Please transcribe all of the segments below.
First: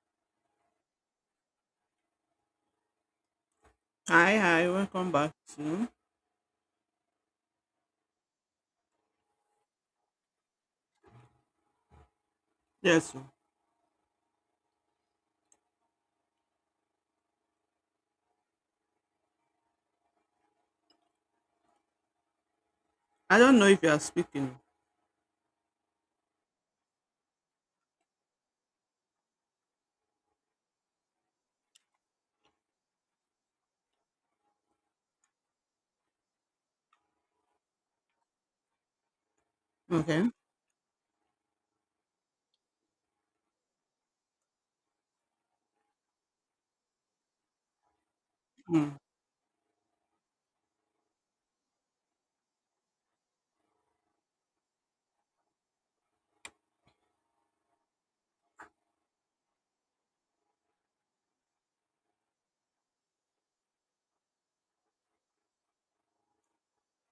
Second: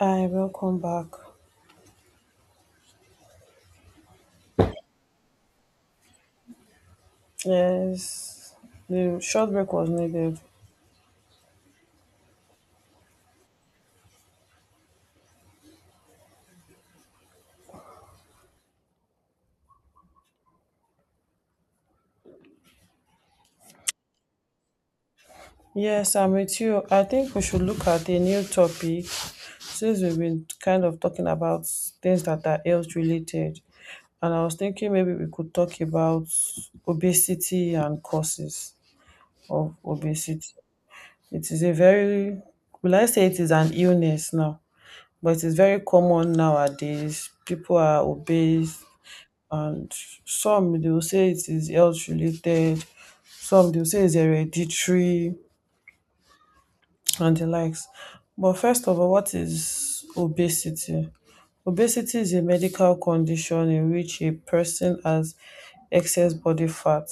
Hi, welcome back. Hi, hi, welcome back to. Yes, the short break was needed. Yes. Oh. I don't know if you are speaking. Yes, I'm with you. I think we should look at a new topic since we've been kind of talking about things that are health related. And I was thinking maybe we could talk about obesity and causes of Okay. obesity. It is a very, will I say it is an illness now, but it is very common nowadays. People are obese, Mm. and some they will say it is health related, some they will say it's hereditary and the likes. But first of all, what is obesity? Obesity is a medical condition in which a person has excess body fat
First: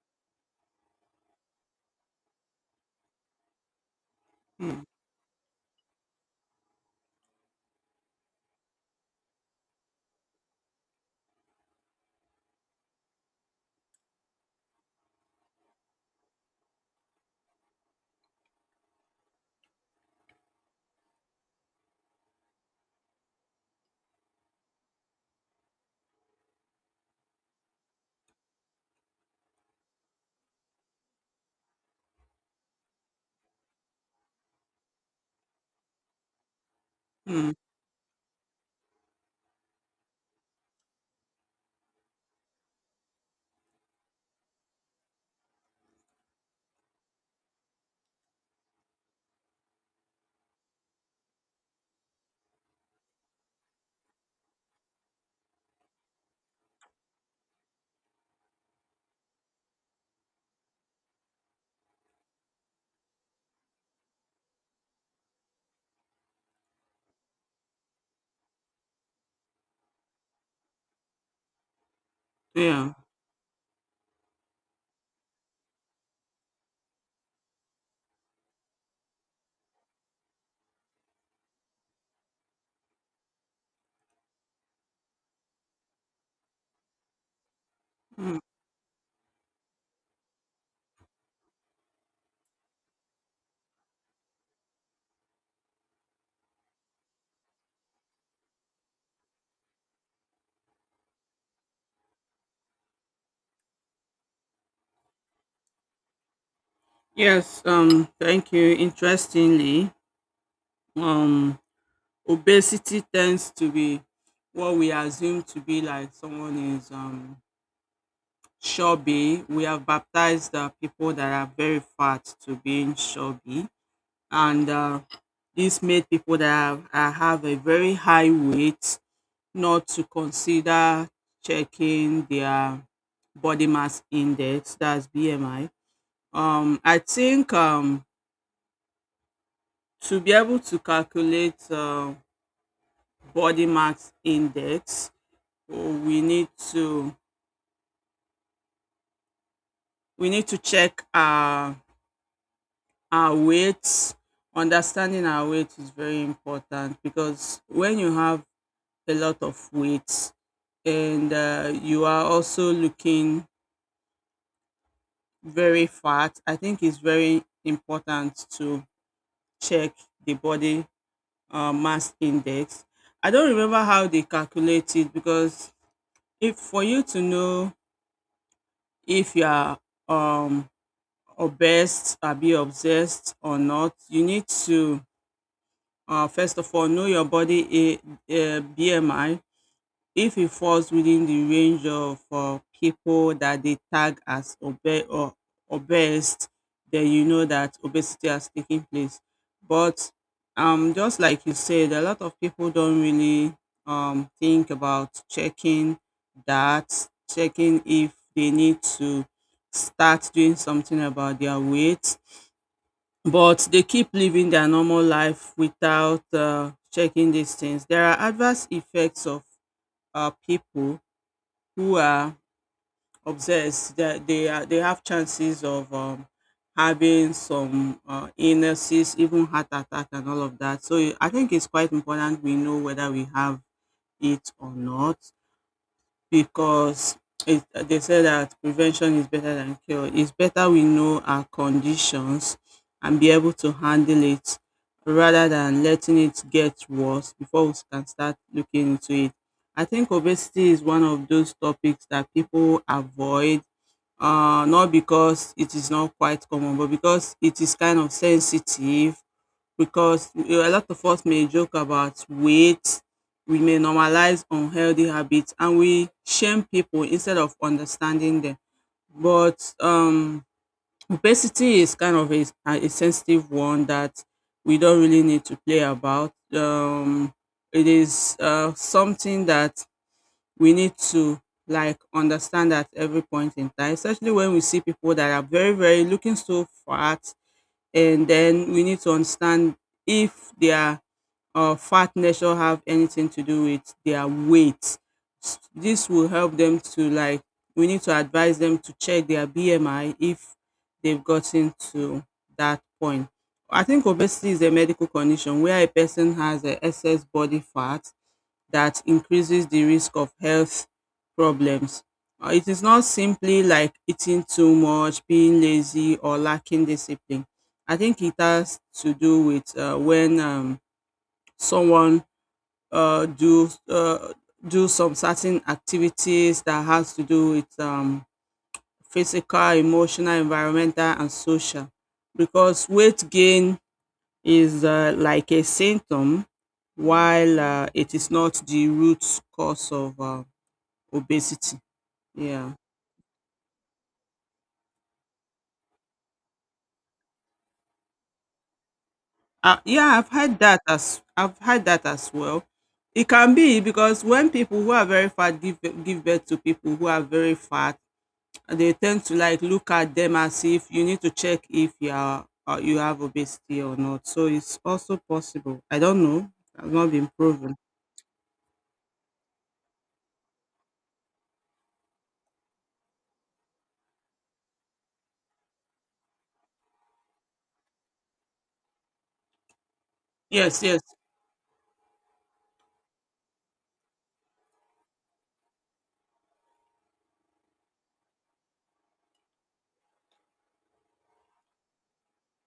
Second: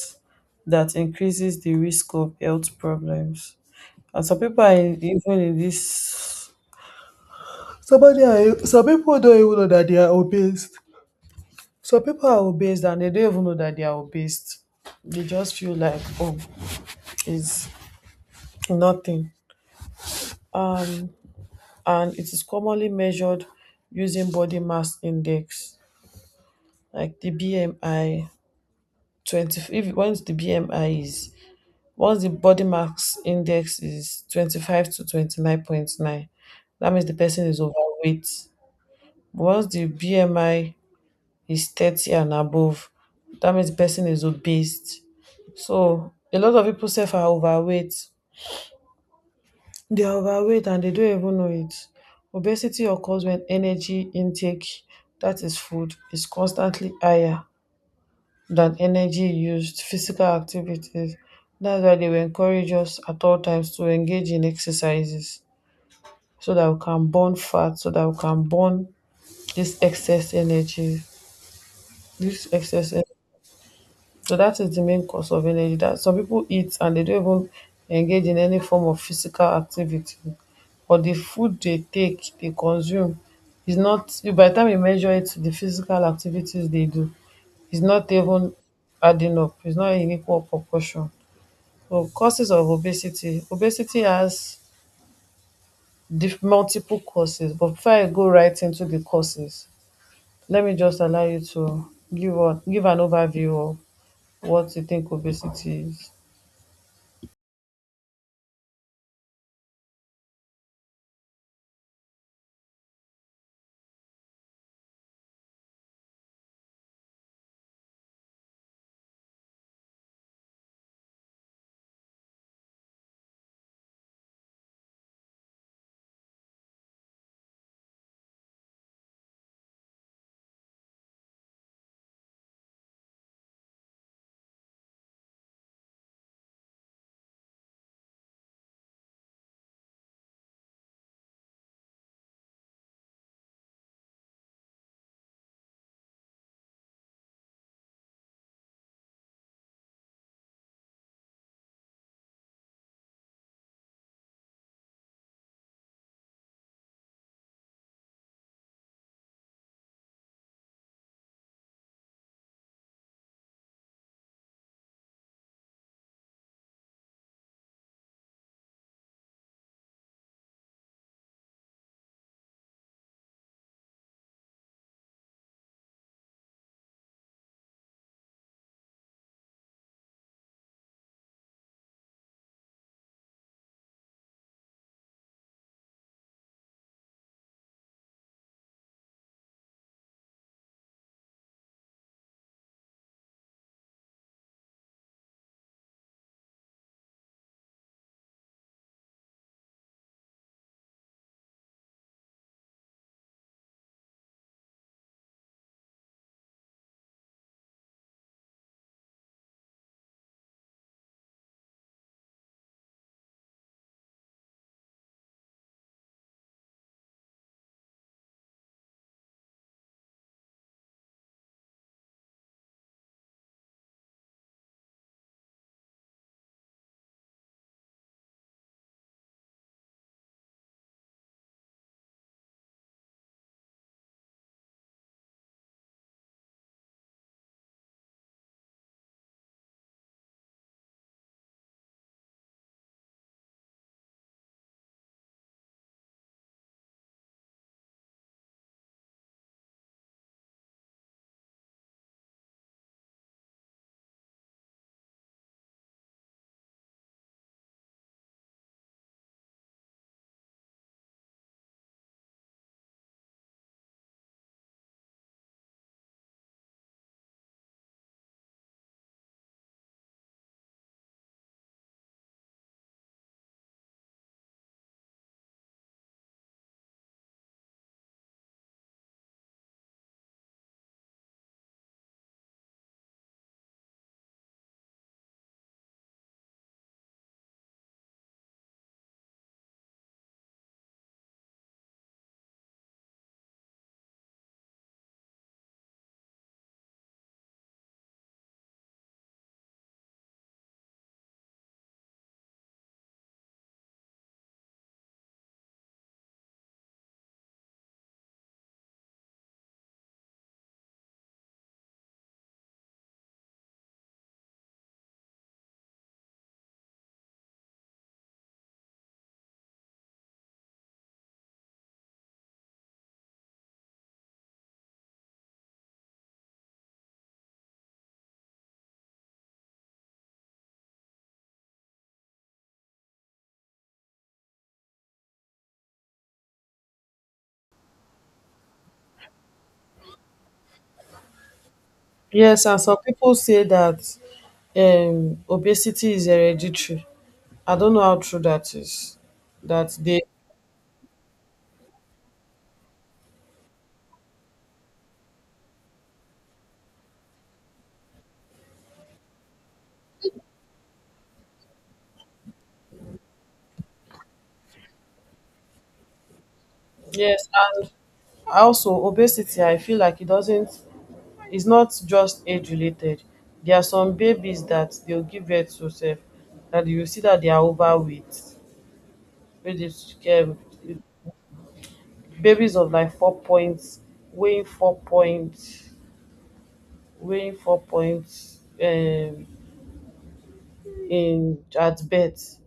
that increases the risk of health problems. And some people are Mm. in, even in this Somebody, some people don't even know that they are obese. So people are obese and they don't even know that they are obese. They just feel like, oh, it's nothing. Um, and it is commonly measured using body mass index, like the BMI. 20, if once the BMI is, once the body mass index is 25 to 29.9, that means the person Mm, is overweight. Once the BMI is 30 and above, that means the person is obese. So a lot of people self are overweight. They are overweight and they don't even know it. Obesity occurs when energy intake, that is food, is constantly higher than energy used physical activities. That's why they will encourage us at all times to engage in exercises so that we can burn fat, so that we can burn this excess energy. This yeah. excess energy. So that is the main cause of energy that some people eat and they don't even engage in any form of physical activity. But the food they take, they consume is not by the time you measure it the physical activities they do, is not Mm. even adding up, it's not in equal proportion. So causes of obesity. Obesity has multiple causes, but before I go right into the causes, let me just allow you to give give an overview of what you think obesity is. Yes. Thank you. Interestingly, um, obesity tends to be what we assume to be like someone is chubby. We have baptized people that are very fat to being chubby, and this made people that have a very high weight, not to consider checking their body mass index, that's BMI. I think to be able to calculate body mass index, we need to we need to check our weights. Understanding our weight is very important, because when you have a lot of weight and you are also looking very fat, I think it's very important to check the body mass index. I don't remember how they calculate it, because if for you to know if you are um, obese or be obsessed or not, you need to first of all know your body BMI, if it falls within the range of people that they tag as obe- or obese, then you know that obesity has taken place. But just like you said, a lot of people don't really think about checking that, checking if they need to start doing something about their weight. But they keep living their normal life without checking these things. There are adverse effects of people who are obsessed, that they have chances of having some illnesses, even heart attack and all of that, so I think it's quite important we know whether we have it or not, because they say that prevention is better than cure. It's better we know our conditions and be able to handle it, rather than letting it get worse before we can start looking into it. I think obesity is one of those topics that people avoid, not because it is not quite common, but because it is kind of sensitive, because a lot of us may joke about weight, we may normalize unhealthy habits, and we shame people instead of understanding them. But obesity is kind of a sensitive one that we don't really need to play about. It is something that we need to, like, understand at every point in time, especially when we see people that are very, very looking so fat, and then we need to understand if they are or fatness or have anything to do with their weight. This will help them to, like, we need to advise them to check their BMI if they've gotten to that point. I think obesity is a medical condition where a person has a excess body fat that increases the risk of health problems. It is not simply like eating too much, being lazy, or lacking discipline. I think it has to do with when someone uh, do uh, do some certain activities that has to do with physical, emotional, environmental, and social. Because weight gain is like a symptom, while it is not the root cause of obesity. Yes, Yeah, and some people say that obesity is hereditary. I don't know how true that is. That yeah, they I've had that as well. It can be because when people who are very fat give birth to people who are very fat, they tend to like look at them as if you need to check if you have obesity or not. So it's also possible. I don't know. I've not been yes, proven. and also obesity, I feel like it doesn't. It's not just age related. There are some babies that they'll give birth to self that you see that they are overweight. Which is, Yes, yes. babies of like 4 points, weighing four points, weighing 4 points in at birth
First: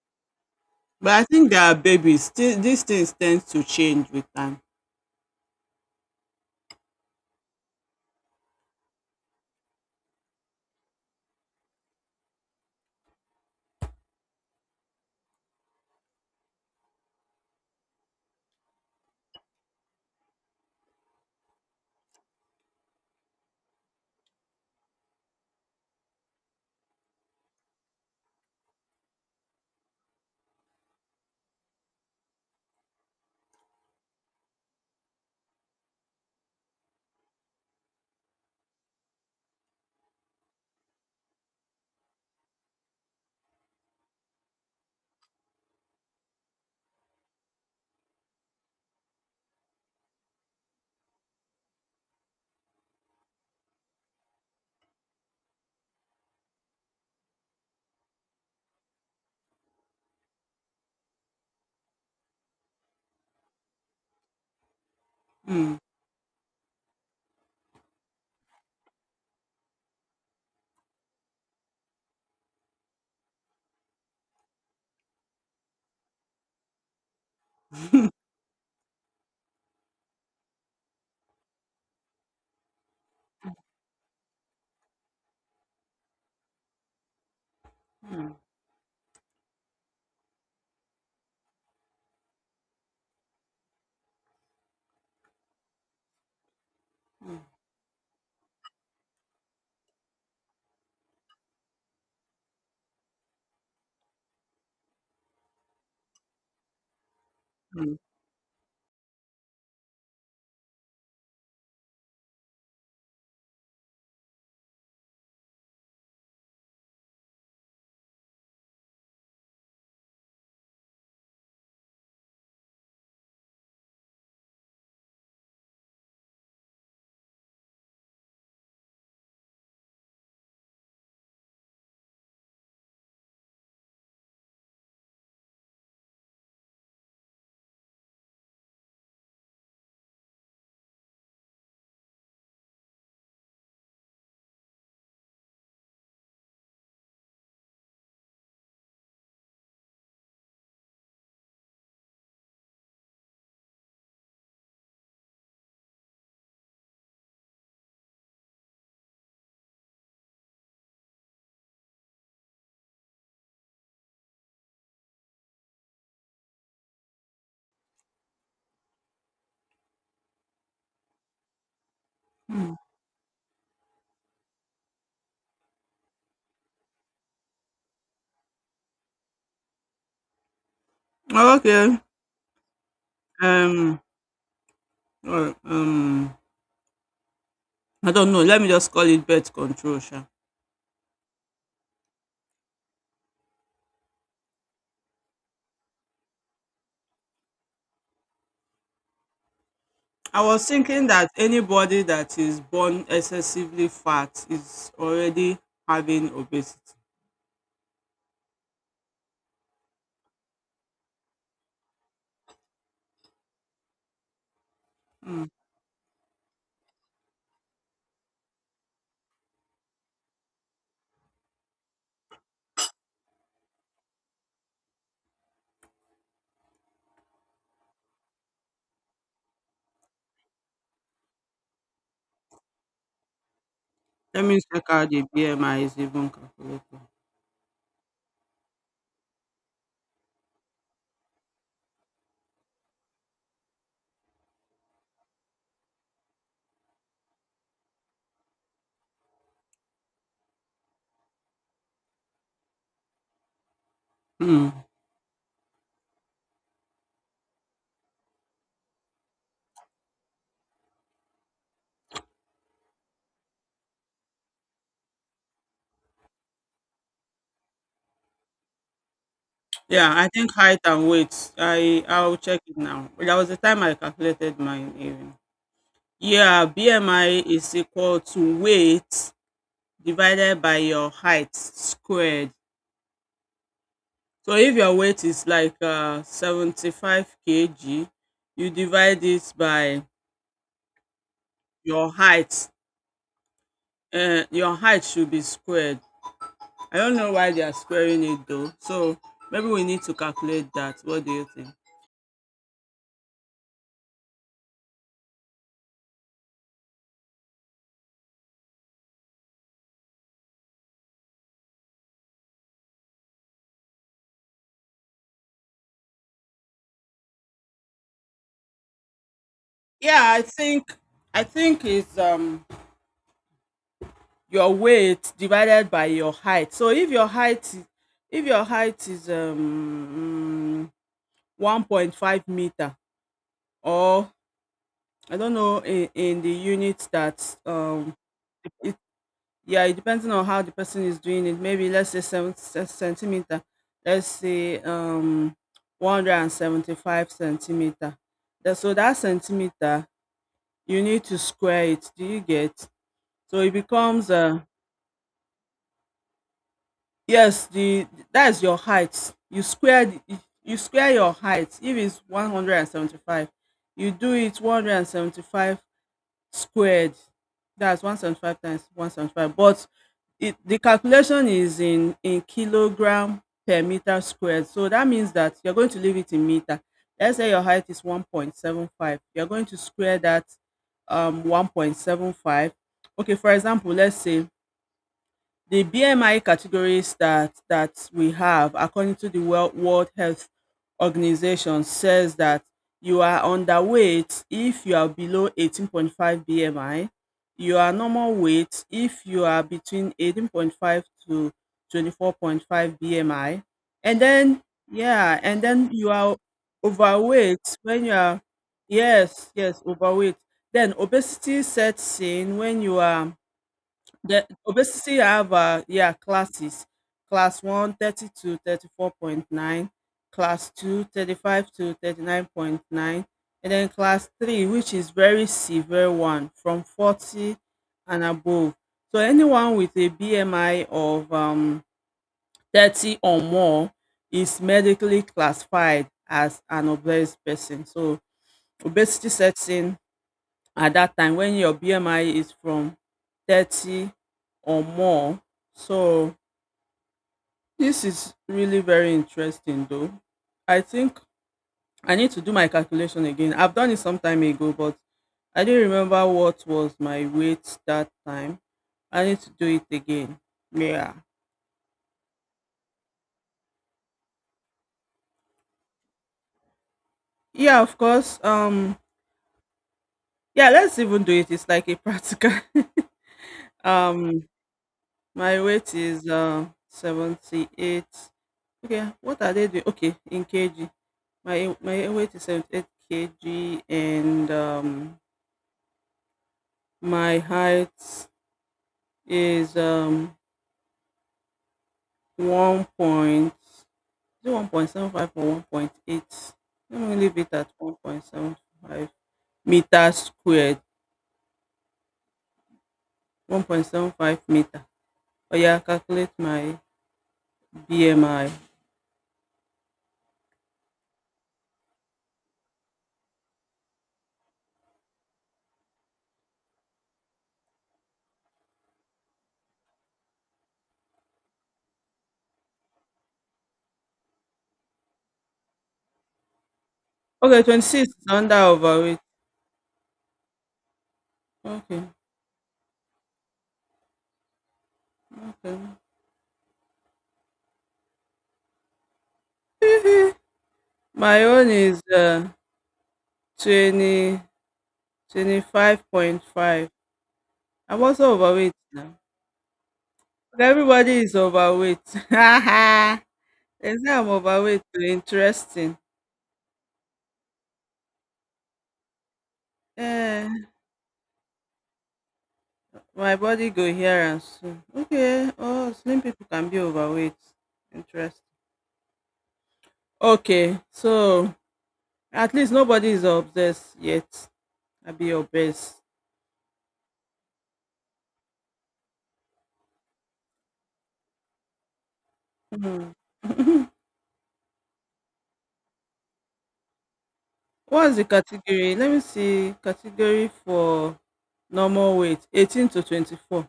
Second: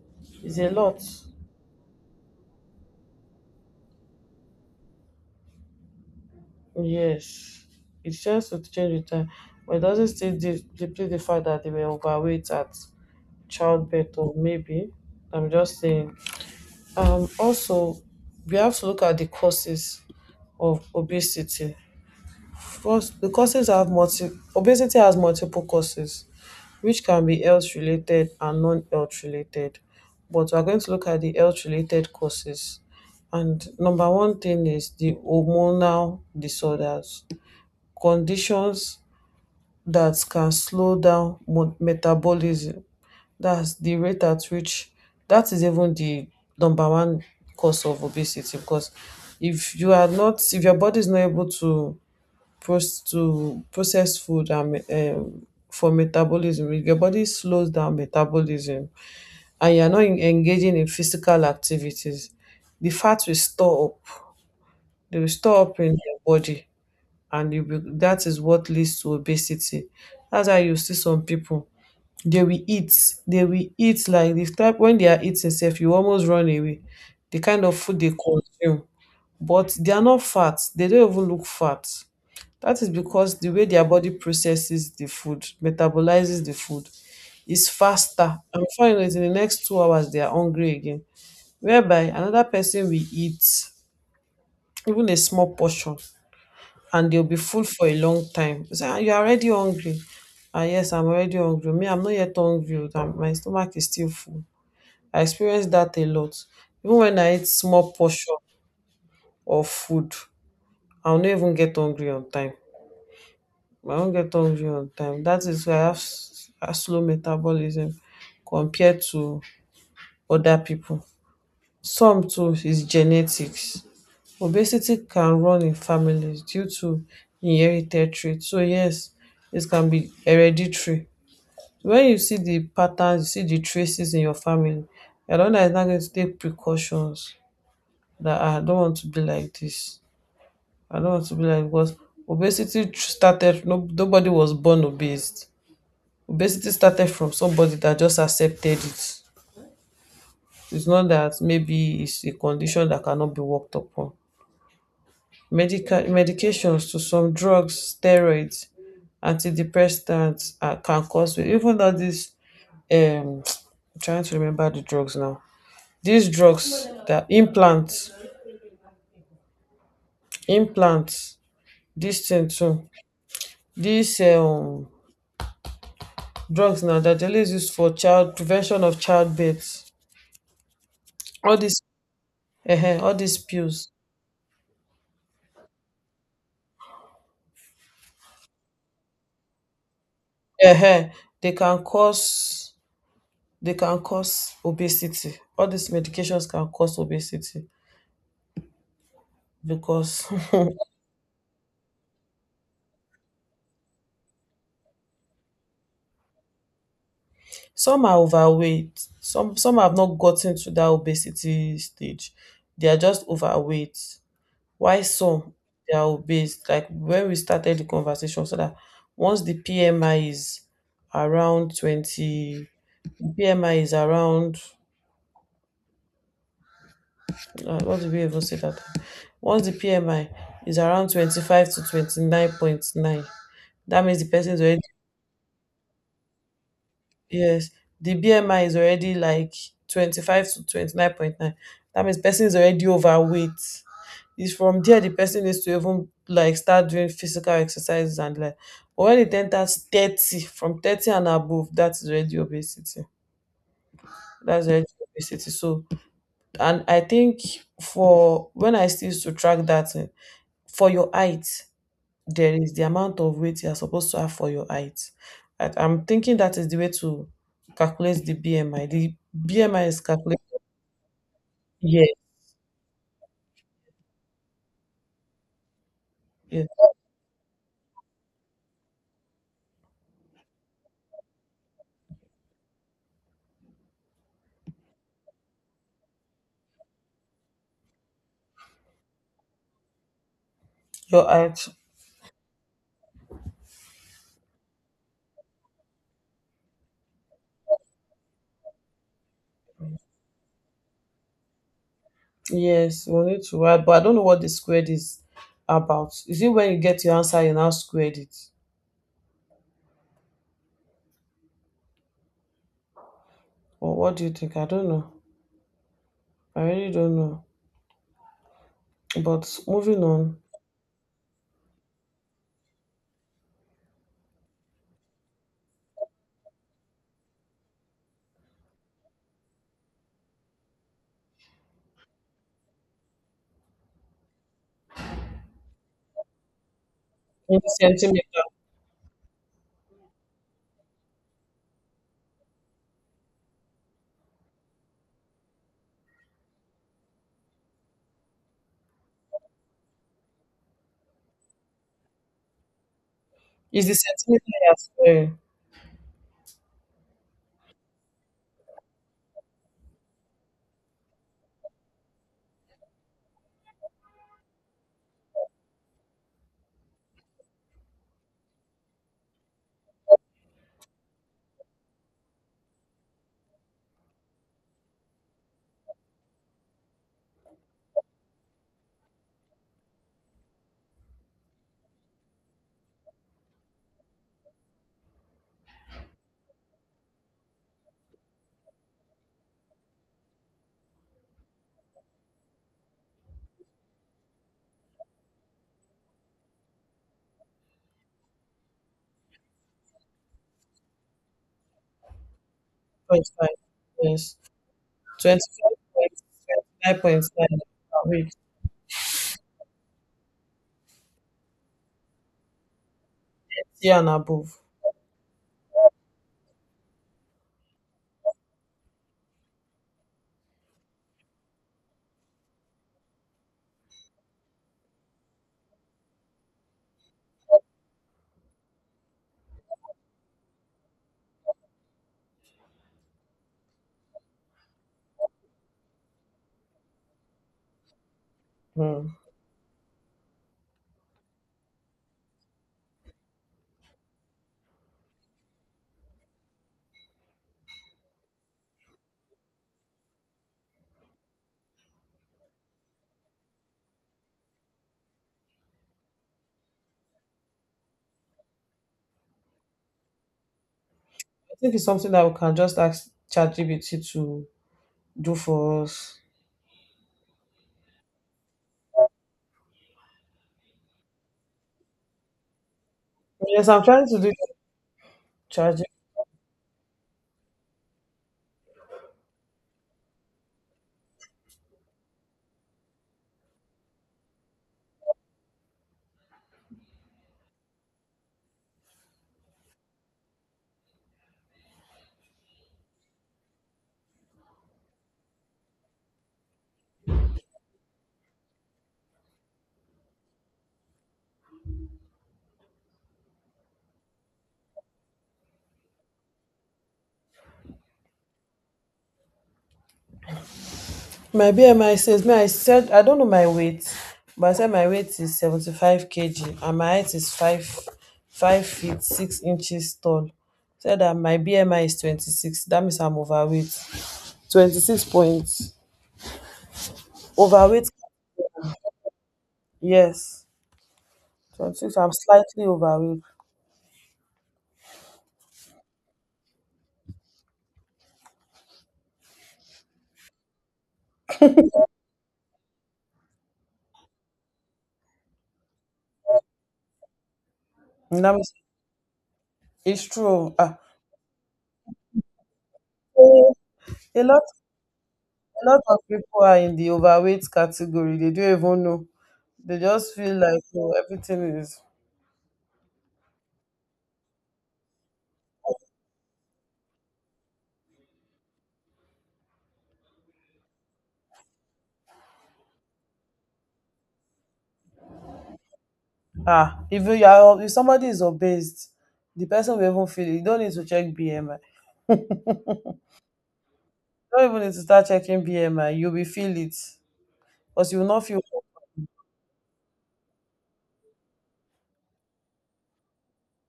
is a lot. But I think there are babies. These things tend to change with time. Yes, it just to change with time, but it doesn't still deplete the fact that they were overweight at childbirth, or maybe. I'm just saying. Also, we have to look at the causes of obesity. First, the causes have multi obesity has multiple causes, which can be health related and non health related. But we're going to look at the health related causes. And number one thing is the hormonal disorders conditions that can slow down metabolism. That's the rate at which that is even the number one cause of obesity because if you are not if your body is not able to process food and for metabolism if your body slows down metabolism and you are not engaging in physical activities the fat will store up Mm. In your body and you be, that is what leads to obesity. That's why you see some people they will eat like the type when they are eating self, you almost run away. The kind of food they consume, but they are not fat. They don't even look fat. That is because the way their body processes the food, metabolizes the food, is faster. And finally, in the next 2 hours, they are hungry again. Whereby another person will eat even a small portion and they'll be full for a long time. You say, "Ah, you're already hungry. Ah, yes, I'm already hungry. Me, I'm not yet hungry. Oh, my stomach is still full. I experienced that a lot. Even when I eat small Mm. portion of food, I'll not even get hungry on time. I won't get hungry on time. That is why I have a slow metabolism compared to other people. Some too is genetics. Obesity can run in families due to inherited trait. So yes, it can be hereditary. Wen you see di pattern, you see di traces in your family, you are di one dat is now going to take precautions dat I don want to be like dis, I don want to be like becos obesity started no, nobody was born obese. Obesity started from somebody dat just accepted it. It's not dat maybe it's a condition dat cannot be worked upon. Medications to some drugs, steroids, antidepressants can cause it. Even though this um I'm trying to remember the drugs now. These drugs that implants, implants, this thing Mm. too. These drugs now that they always use for child prevention of childbirth. Oh, All these okay. All these pills. Um. Well, I don't know. Let me just call it birth control. Sha. uh They can cause obesity. All these medications can cause obesity because I was thinking that anybody that is born excessively fat is already having obesity. Some are overweight, some have not gotten to that obesity stage. They are just overweight. Why Hmm. some they are obese? Like when we started the conversation, so that once the PMI is around 20, the PMI is around, what did we even say that? Time? Once the PMI is around 25 to 29.9, that means the Let person me is already check out the BMI is even calculated. Yes, the BMI is already like 25 to 29.9. That means person is already overweight. It's from there the person needs to even like start doing physical exercises and like but when it enters 30, from 30 and above, that is already obesity. That's Hmm. already obesity. So and I think for when I still used to track that eh, for your height, there is the amount of weight you are supposed to have for your height. I'm thinking that is the way to calculate the BMI. The BMI is Yeah, I calculated. think height and weight. I Yes, I'll check it now. But that was the time I calculated mine even. Yeah, yes. BMI is equal to weight divided by your height squared. So if your weight is like 75 kg, you divide it by Your height. your height. Your height should be squared. I don't know why they are squaring it though. So maybe we need to calculate that. What do you think? Yes, we need to add, but I don't know what the squared is about. Is it when you get your answer, you now squared it? Or what do you think? I don't know. I really don't know. But moving Yeah, on. I think it's your weight divided by your height. So if your height is 1.5 meter, or I don't know in the unit that In the centimeter. it, yeah, it depends on how the person is doing it. Maybe let's say seven centimeter. Let's say 175 centimeter. So that centimeter you need to square it. Do you get? So it Is the becomes centimeter you are squaring? yes, the that's your height. You square your height. If it's 175, you do it 175 squared. That's 175 times 175. But the calculation is in kilogram per meter squared. So that means that you're going to leave it in meter. Let's say your height is 1.75. You're going to square that 1.75. Okay, for example, let's say the BMI categories that we have, according to the World Health Organization, says that you are underweight if you are below 18.5 BMI. You are normal weight if you are between 18.5 to 24.5 25. BMI. And Yes. then, yeah, and then you are Twenty-5.5. overweight when you Wait. are, yes, yes, overweight. Then obesity sets in when you are. See and The above. obesity I have, yeah, classes: class one 30 to 34.9, class two 35 to 39.9, and then class three, which is very severe, one from 40 and above. So anyone with a BMI of 30 or more is medically classified as an obese person. So Hmm. obesity sets in at that time when your BMI is from 30 or more. So this is really very interesting though. I think I need to do my calculation again. I've done it some time ago, but I didn't remember what was my weight that time. I need to do it again. Yeah. I think it's something that we can just ask ChatGPT to do for us. Yeah, of course. Yeah, let's even do it. It's like a practical. Yes, I'm trying to do um my ChatGPT. weight is 78. Okay, what are they doing? Okay, in kg. My weight is 78 kg, and my height is one point, is it 1.75 or 1.8? Let me leave it at 1.75 meter squared. 1.75 meter. Oh yeah, calculate my BMI. My BMI says me, I said I don't know my weight, but I said my weight is 75 kg and my height is five feet 6 inches tall. Said that my BMI is 26. That means I'm overweight. 26 points. Okay, twenty Overweight? six is under overweight. Yes. 26. Okay, I'm slightly overweight. okay. my own is twenty twenty five point five. I'm also That means overweight now. it's true. Ah. Everybody is overweight. They say A I'm lot overweight. Oh, A lot interesting. of people are in the overweight category. They don't even know. They just feel like Eh, oh, everything is my body go here and soon. Okay. Oh, slim people can be overweight. Interesting. Okay. So at least nobody is obsessed yet. I be obese. ah. Even you are, if somebody is obese, the person will even feel it. You don't need to check BMI. Hmm. You don't even need to start checking BMI. You'll feel it because you will What's the not feel. category? Let me see. Category for normal weight, 18 to 24.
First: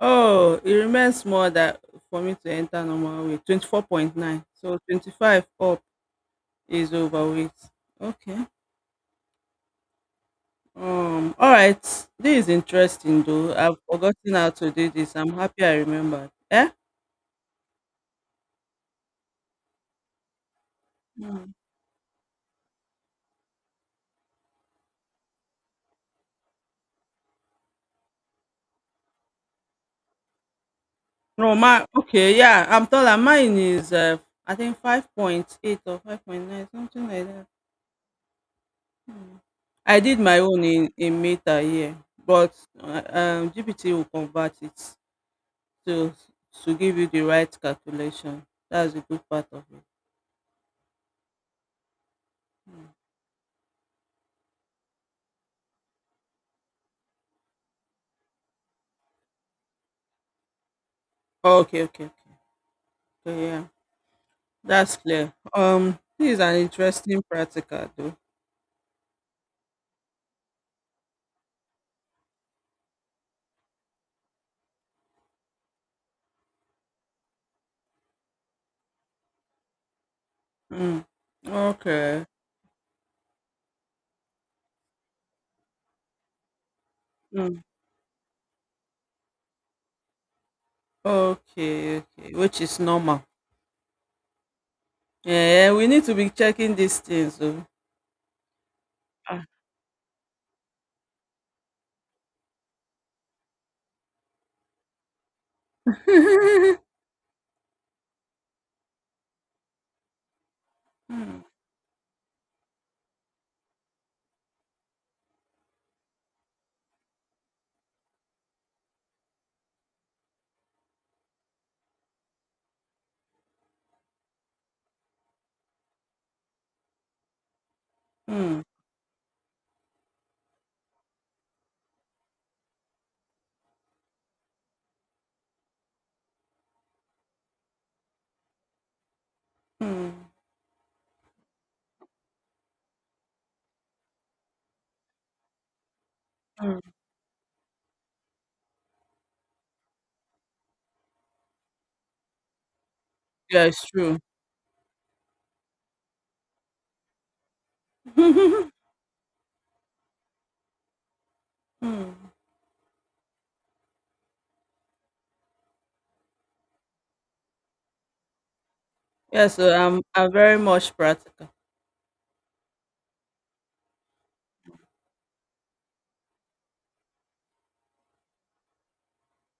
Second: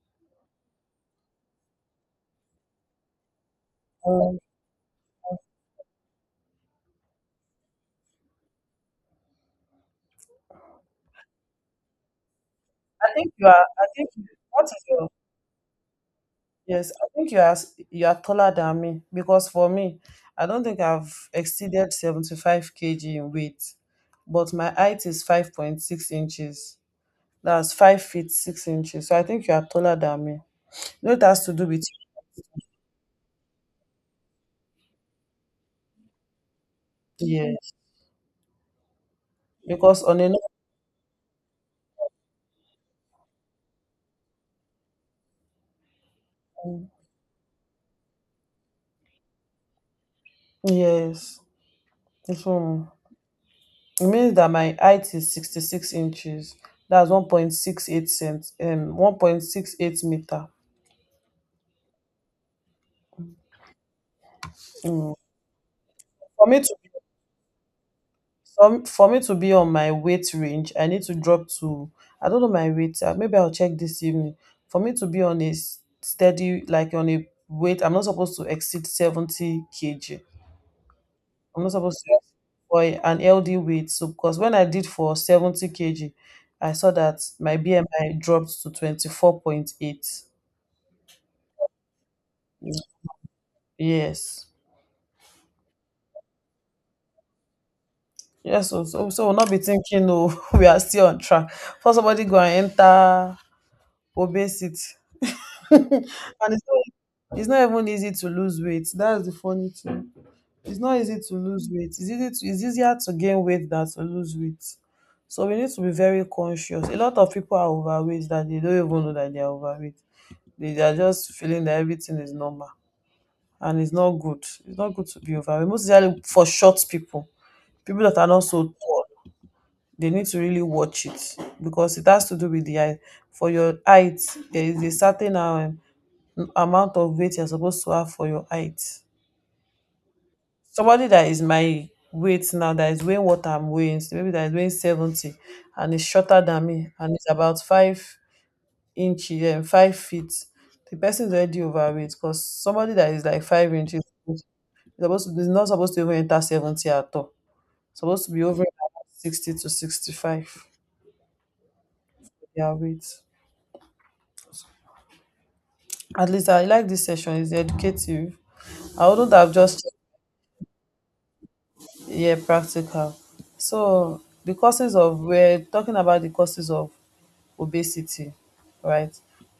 Oh, it remains more that for me to enter normal weight. "Oh, 24.9. So 25 up is overweight. Okay. All right. This is I interesting think you though. are. I've I think forgotten how what to is do your this. I'm happy I remembered. Eh? yes. I think you are you are taller than me because for me, I don't think I've Mm. exceeded 75 kg in weight, but my height is 5.6 inches. That's 5 feet 6 inches. So I think you are taller than me. You know it has to No, do my, with okay, yeah. I'm taller. Mine is I think 5.8 or 5.9, something like that. yes. Hmm. I Because did on a my own in, meter here, but GPT will convert it, to to normal give you the right calculation. That's the good part of it. yes. It's Mm. it means that my height is 66 inches. That's one point six eight cent 1.68 meter. Okay, okay, okay. So yeah, that's Mm. clear. This is For an me to interesting practical though. For me to be on my weight range, I need to drop to I don't know my weight. Maybe I'll check this evening. For me to be on a steady like on a weight, I'm not supposed to exceed 70 kg. Mm. I'm not supposed to Okay. ask for an LD weight. So because when I did for 70 kg, I saw that my Mm. BMI dropped to 24.8. Okay, okay, which is normal. Yes. Yeah, we need to be checking these things though. Yes, so we'll Ah. not be thinking, oh, we are still on track. For somebody go and enter obesity. And it's not even easy to lose weight. That's the funny thing. It's not easy to Mm. lose weight. It's easy to, it's easier to gain weight than to lose weight. So we need to be very conscious. A lot of people are overweight that they don't even know that they are overweight. They are just feeling that everything is normal and it's not good. It's not good to be overweight. Most especially for short people, people that are not Mm. so tall, they need to really watch it because it has to do with the height. For your height, there is a certain amount of weight you're supposed to have for your height. Mm. Somebody that is my weight now, that is weighing what I'm weighing, so maybe that is weighing 70, and is shorter than Mm. me, and it's about 5 inches and 5 feet. The person is already overweight because somebody that is like Yeah, five it's inches true. is is not supposed to even enter 70 at all, supposed to be over 60 to 65 Mm. their weight. At least I like this session, it's educative. I wouldn't Yeah, have so just... I'm very much practical. Yeah, practical. So the causes of, we're talking about the causes of obesity, right?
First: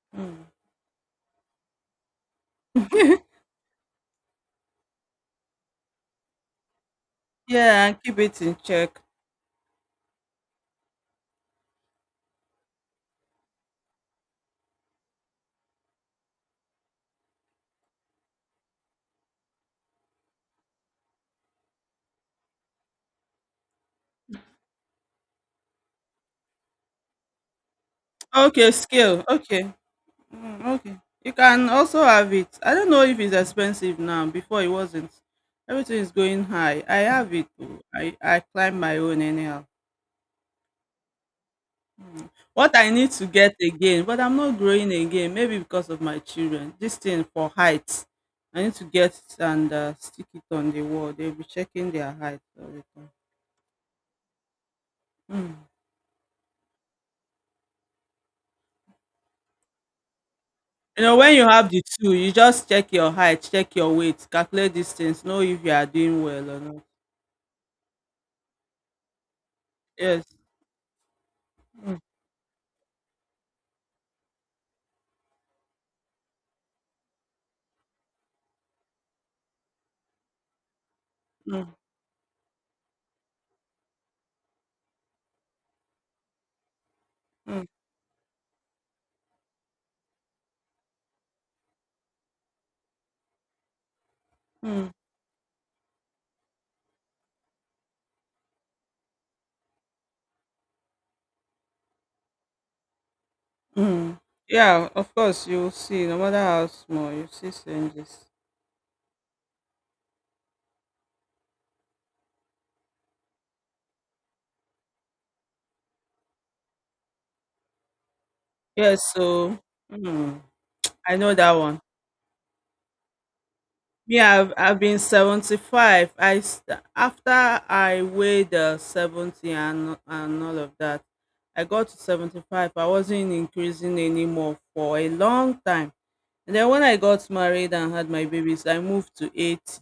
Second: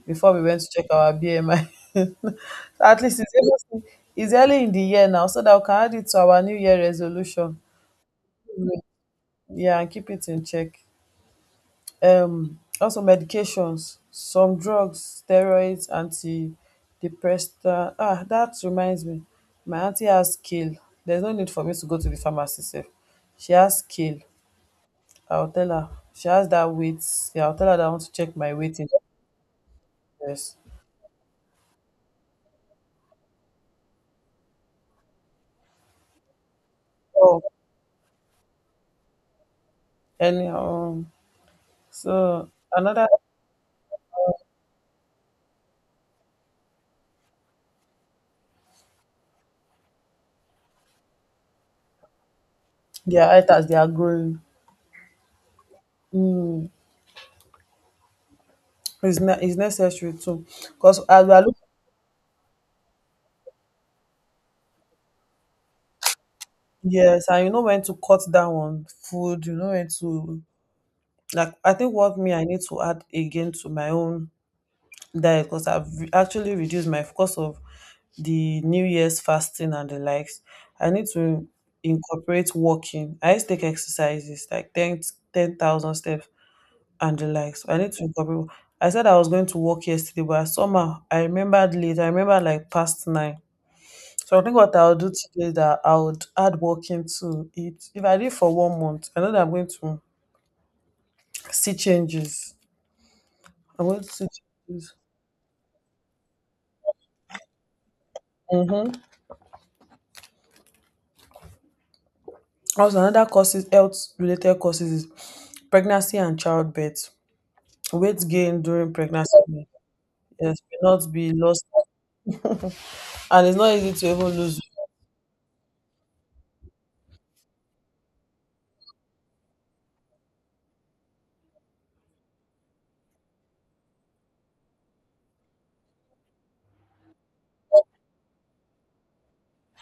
Before we Mm. went to check our BMI. At least early, it's early in the year now, so that we can add it to our New Year resolution. Yeah, and keep it in Mm. check. Yeah, and keep it in check. Also medications, some drugs, steroids, antidepressant. Ah, that reminds me. My auntie has kale. There's no need for me to go to the pharmacy sef. She has kale. I'll tell her. She has that weight. Yeah, I'll tell her that I want to check my Okay, weight in the scale. Okay. US. Mm, okay. You can also have it. I don't know if it's expensive now. Before it wasn't. Everything is going high. I have it. Oh. I climb my own anyhow. Anyhow. Mm. So What I another, need to get again, but I'm not growing again. Maybe because of my children. This thing for height. I need to get it and stick it on the wall. They'll be checking their height all the time. their items they are growing Mm. is is necessary too. Because You know, as we when are you looking, have the two, you just check your height, check your weight, calculate distance, know if you are doing well or not. yes, and you know when to cut down on food, you know when Yes. to, like I think Mm. what, me, I need to add again to my own diet, because I've actually reduced my course of the New Year's fasting and the likes. I need to Mm. incorporate walking. I used to take exercises like ten thousand steps, and the likes. Mm. I need to wake up early. I said I was going to work yesterday, but somehow I remembered late. I remember like past 9. So I think what Mm. I'll do today is that I would add walking to it. If I did for one month, I know that I'm going to see changes. I'm going to Mm. see Yeah, changes. of course, you'll see, no matter how small, you see changes. Hmm. Also, another causes health related causes is pregnancy and childbirth. Weight gain during Yes, so pregnancy, mm, yes, may not I be know that lost, one. and it's not easy to Me, even I've, lose. I've been 75. After I weighed 70 and all of that, I got to 75. I wasn't increasing anymore for a long time. And then when I got married and had my babies, I moved to 80.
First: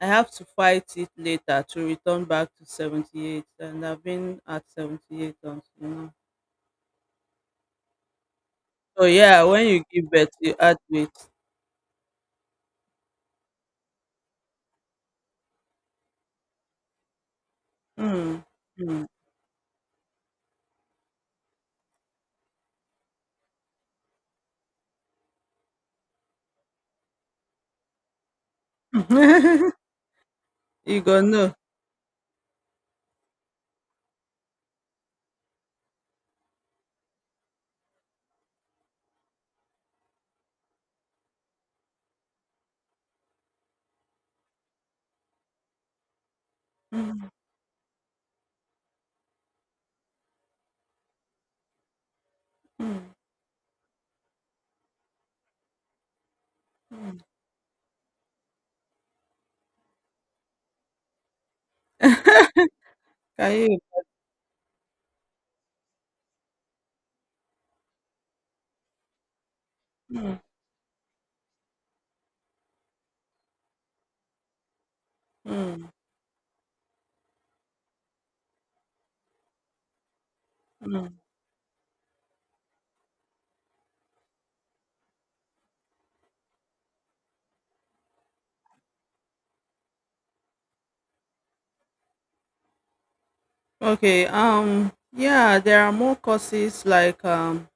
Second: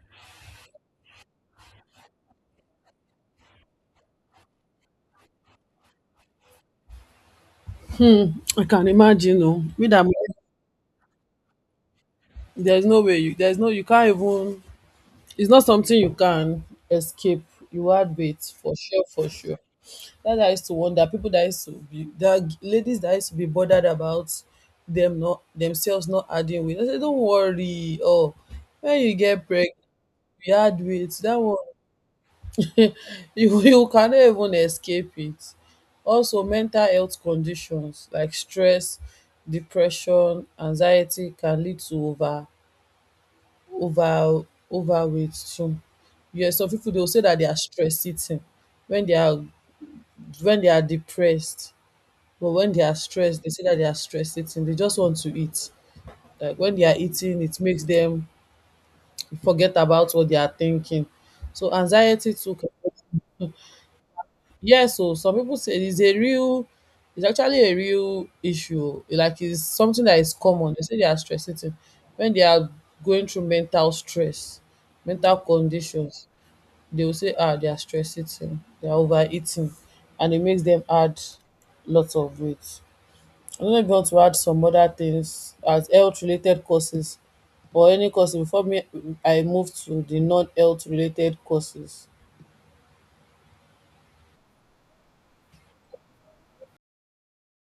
I have to fight it later to return back to 78. And I've been at 78 until now. Hmm, I can So yeah, imagine. Oh, when you me that... give birth, you add weight. There's no way you, there's no, you can't even, it's not something you can escape. You had bait Mm, for sure, mm. for sure. That I used to wonder, people that used to be, that ladies that used to be bothered about them not, themselves not adding weight. I said, don't worry, oh, when you get pregnant, you add you weight, go that no. one. You cannot even escape it. Also mental health conditions like stress, depression, anxiety can lead to over overweight too. Yes, some people they will say that they are stress eating when they are when they are depressed. But when they are stressed, they say that they are stress eating. They just want to eat. Like when they are eating, it makes them forget about what they are thinking. So anxiety too Can you? Yes, so some people say it's actually a real issue. Like it's something that is Mm, common. They say they are stress eating when they are going through mental stress, mental mm, conditions. They will say, ah, they are stress eating, they are overeating, and it makes them mm. add lots of weight. I don't know if you want to add some other things as health related causes, or any cause before me I move to the non health related causes. Okay. Yeah, there are more causes like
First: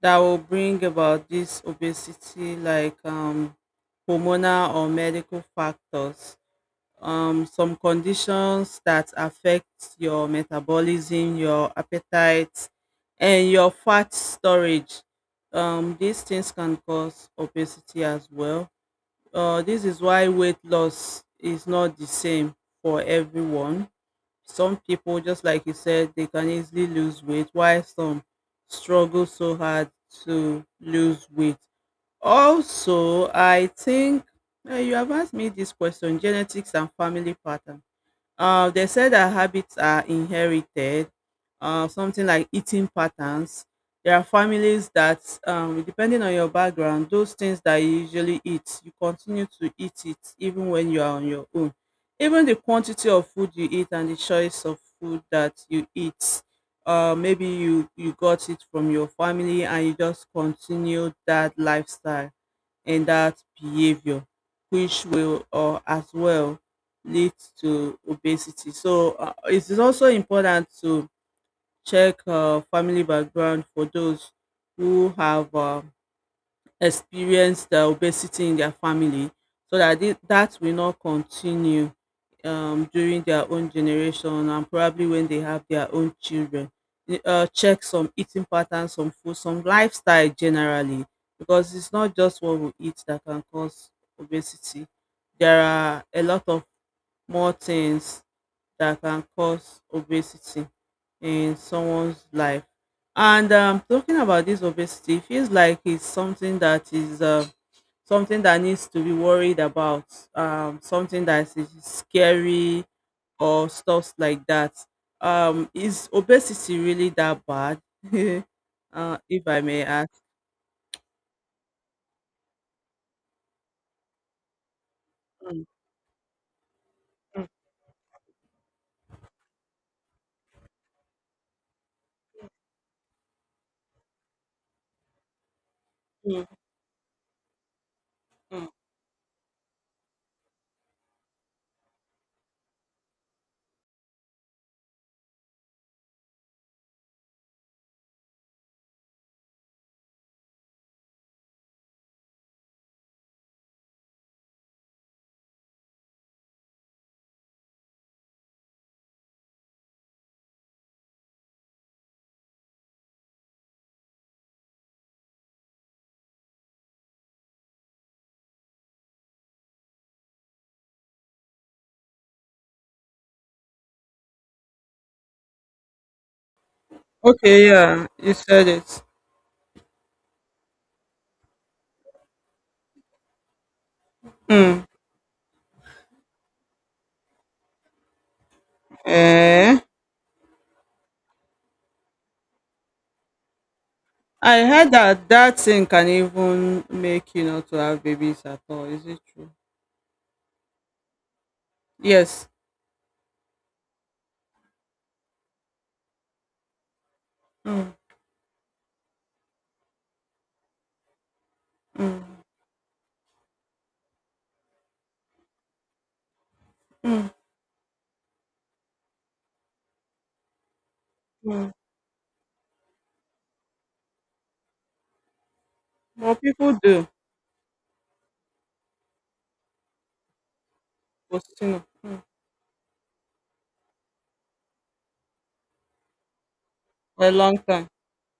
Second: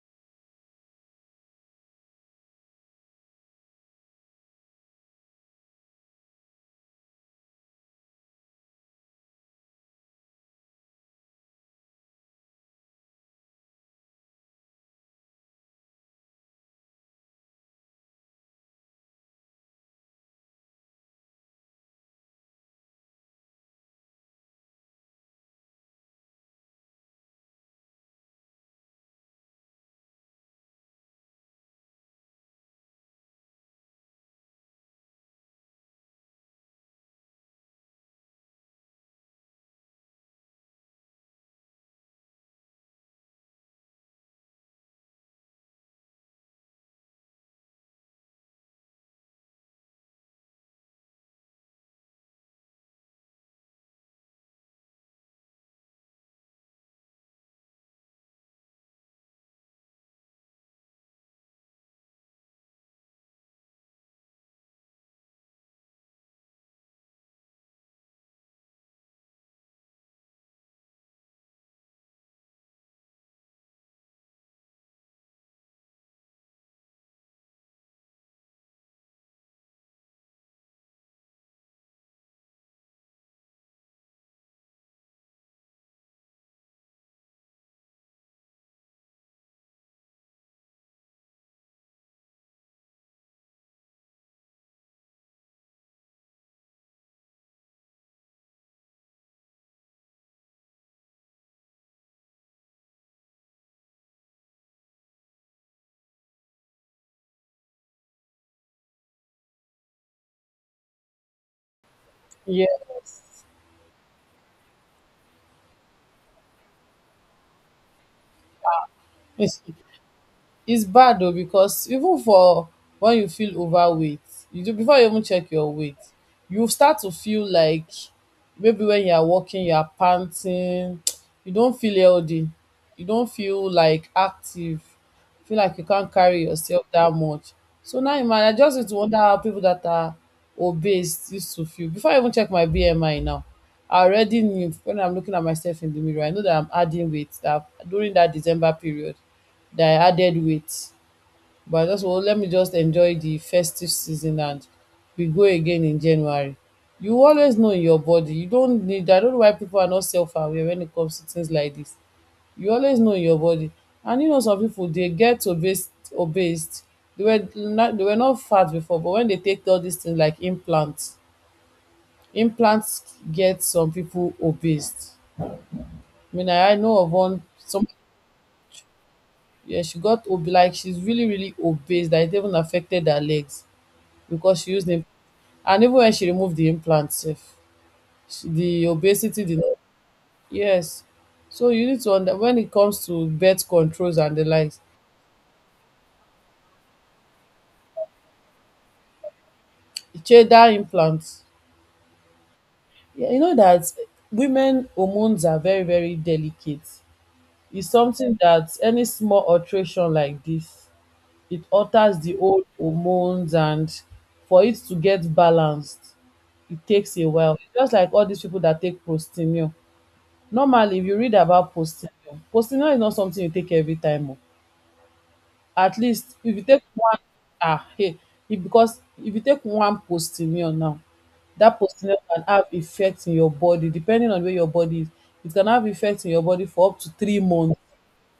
that will bring about this obesity, like hormonal or medical factors. Some conditions that affect your metabolism, your appetite, and your fat storage. These things can cause obesity as well. This is why weight loss is not the same for everyone. Some people, just like you said, they can easily lose weight, while some struggle so hard to lose weight. Also, I think you have asked me this question genetics and family pattern. They said that habits are inherited, something like eating patterns. There are families that, depending on your background, those things that you usually eat, you continue to eat it even when you are on your own. Even the quantity of food you eat and the choice of food that you eat, maybe you got it from your family and you just continue that lifestyle and that behavior which will or as well lead to obesity, so it is also important to check family background for those who have experience the obesity in their family so that that will not continue during their own generation and probably when they have their own children. Check some eating patterns, some food, some lifestyle generally, because it's not just what we eat that can cause obesity. There are a lot of more things that can cause obesity in someone's life. And talking about this obesity, it feels like it's something that is something that needs to be worried about, something that is scary Yes. or stuff like that. Is obesity really that bad? If I may It's ask. bad though, because even for when you feel overweight, you do before you even check Mm, your weight, you start to feel like maybe when you are walking, you are panting, you don't feel healthy, you don't feel like active, feel like you can't mm, carry yourself that much. So now in mind, I mm. just used to wonder how people that are obese used to feel. Before I even check my BMI now, I already knew when I'm looking at myself in the mirror, I know that I'm adding weight, that during that December period that I added weight. But I just want, let me just enjoy the festive season and we go again in January. You always know in your body. You don't need, I don't know why people are not self aware when it comes to things like this. You always know in your body. And you know some people they get obese obese. They were not fat before, but when they take all these things like implants, implants get some people obese. I mean I know of one, Okay, some... yeah, you said it. Yeah, she got ob, like she's really, really obese that it even affected her legs because she Mm. used them. And even when she removed the implant sef, she, the obesity did not... Eh? yes. So you need to under, when it comes to birth controls and the I likes, heard that that thing can even make you not to have babies at all. Is it true? gender implants, Yes. yeah, you know that women hormones are very, very delicate. It's Mm, something that any small alteration like this, it alters the mm, old hormones, and for it to get balanced it takes a mm, while. It's just like all these people that take prostinor. Normally if you read mm. about prostinor, prostinor is not something you take every time o. At Well, least if you people take do one, ah, hey, if, because if you take one prostinor now, for that still, prostinor can have effect in your body depending on where your body is, it can have effect in your body for up to for a three long months time.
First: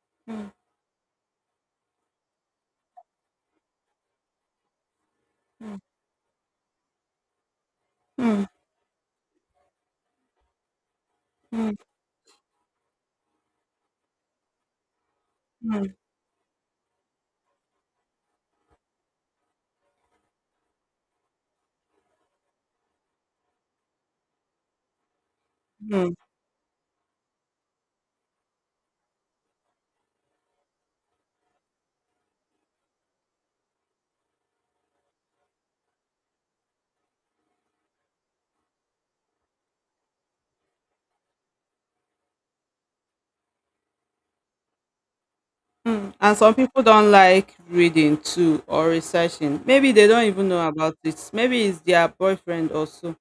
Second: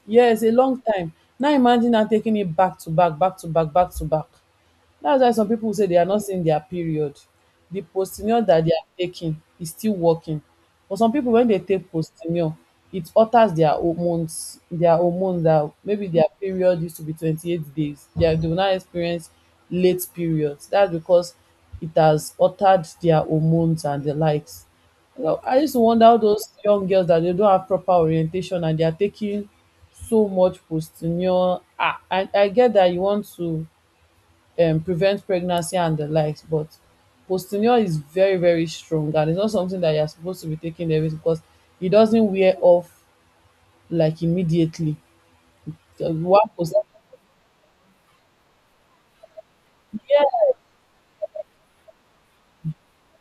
Yes, Mm, a long time. Now imagine now taking it back to back, back to back, back to back. That's why some people mm, say they are not seeing their period. The mm, postinor that they are taking is still working. For some people, when they mm, take postinor, it alters their hormones. Their hormones, that mm, maybe their period used to be 28 days, they, are, they will now experience late periods. That's because it has altered their hormones and the likes. You know, I used to wonder mm, how those young girls that they don't have proper orientation and they are taking so much postinor, ah, I get that you want to prevent pregnancy and the likes, but postinor is very, very strong and it's not something that you're supposed to be taking every, because it doesn't wear off like immediately. So mm. And one some post, people don't like reading too or researching. Maybe they don't yeah, even know about it. Maybe it's their boyfriend also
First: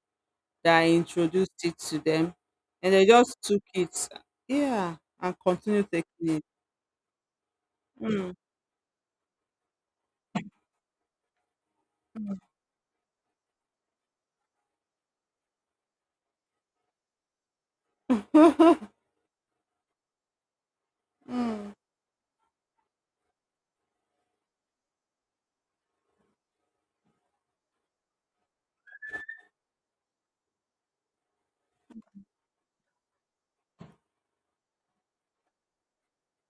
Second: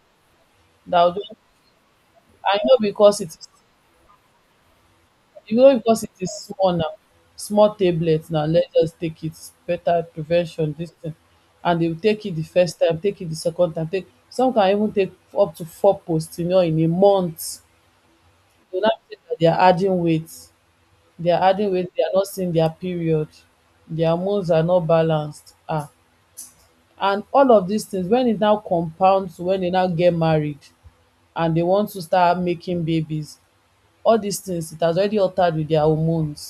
that that will do it. introduced it to them, I know and they because it just is, took it. Yeah, and you know continue because it is taking it. small now, small tablets Mm, now. Let's just take it, better prevention this thing. And they will take it mm. the first time, take it the second time, take, some can even take up to four postinor in a month. Go now be sey they are adding weight, they are adding Mm. weight, they are not seeing their period, their hormones are not balanced, um, and all of dis things wen e now compound to wen dey now get married and dey want to start making babies, all dis things, it has already altered with their hormones,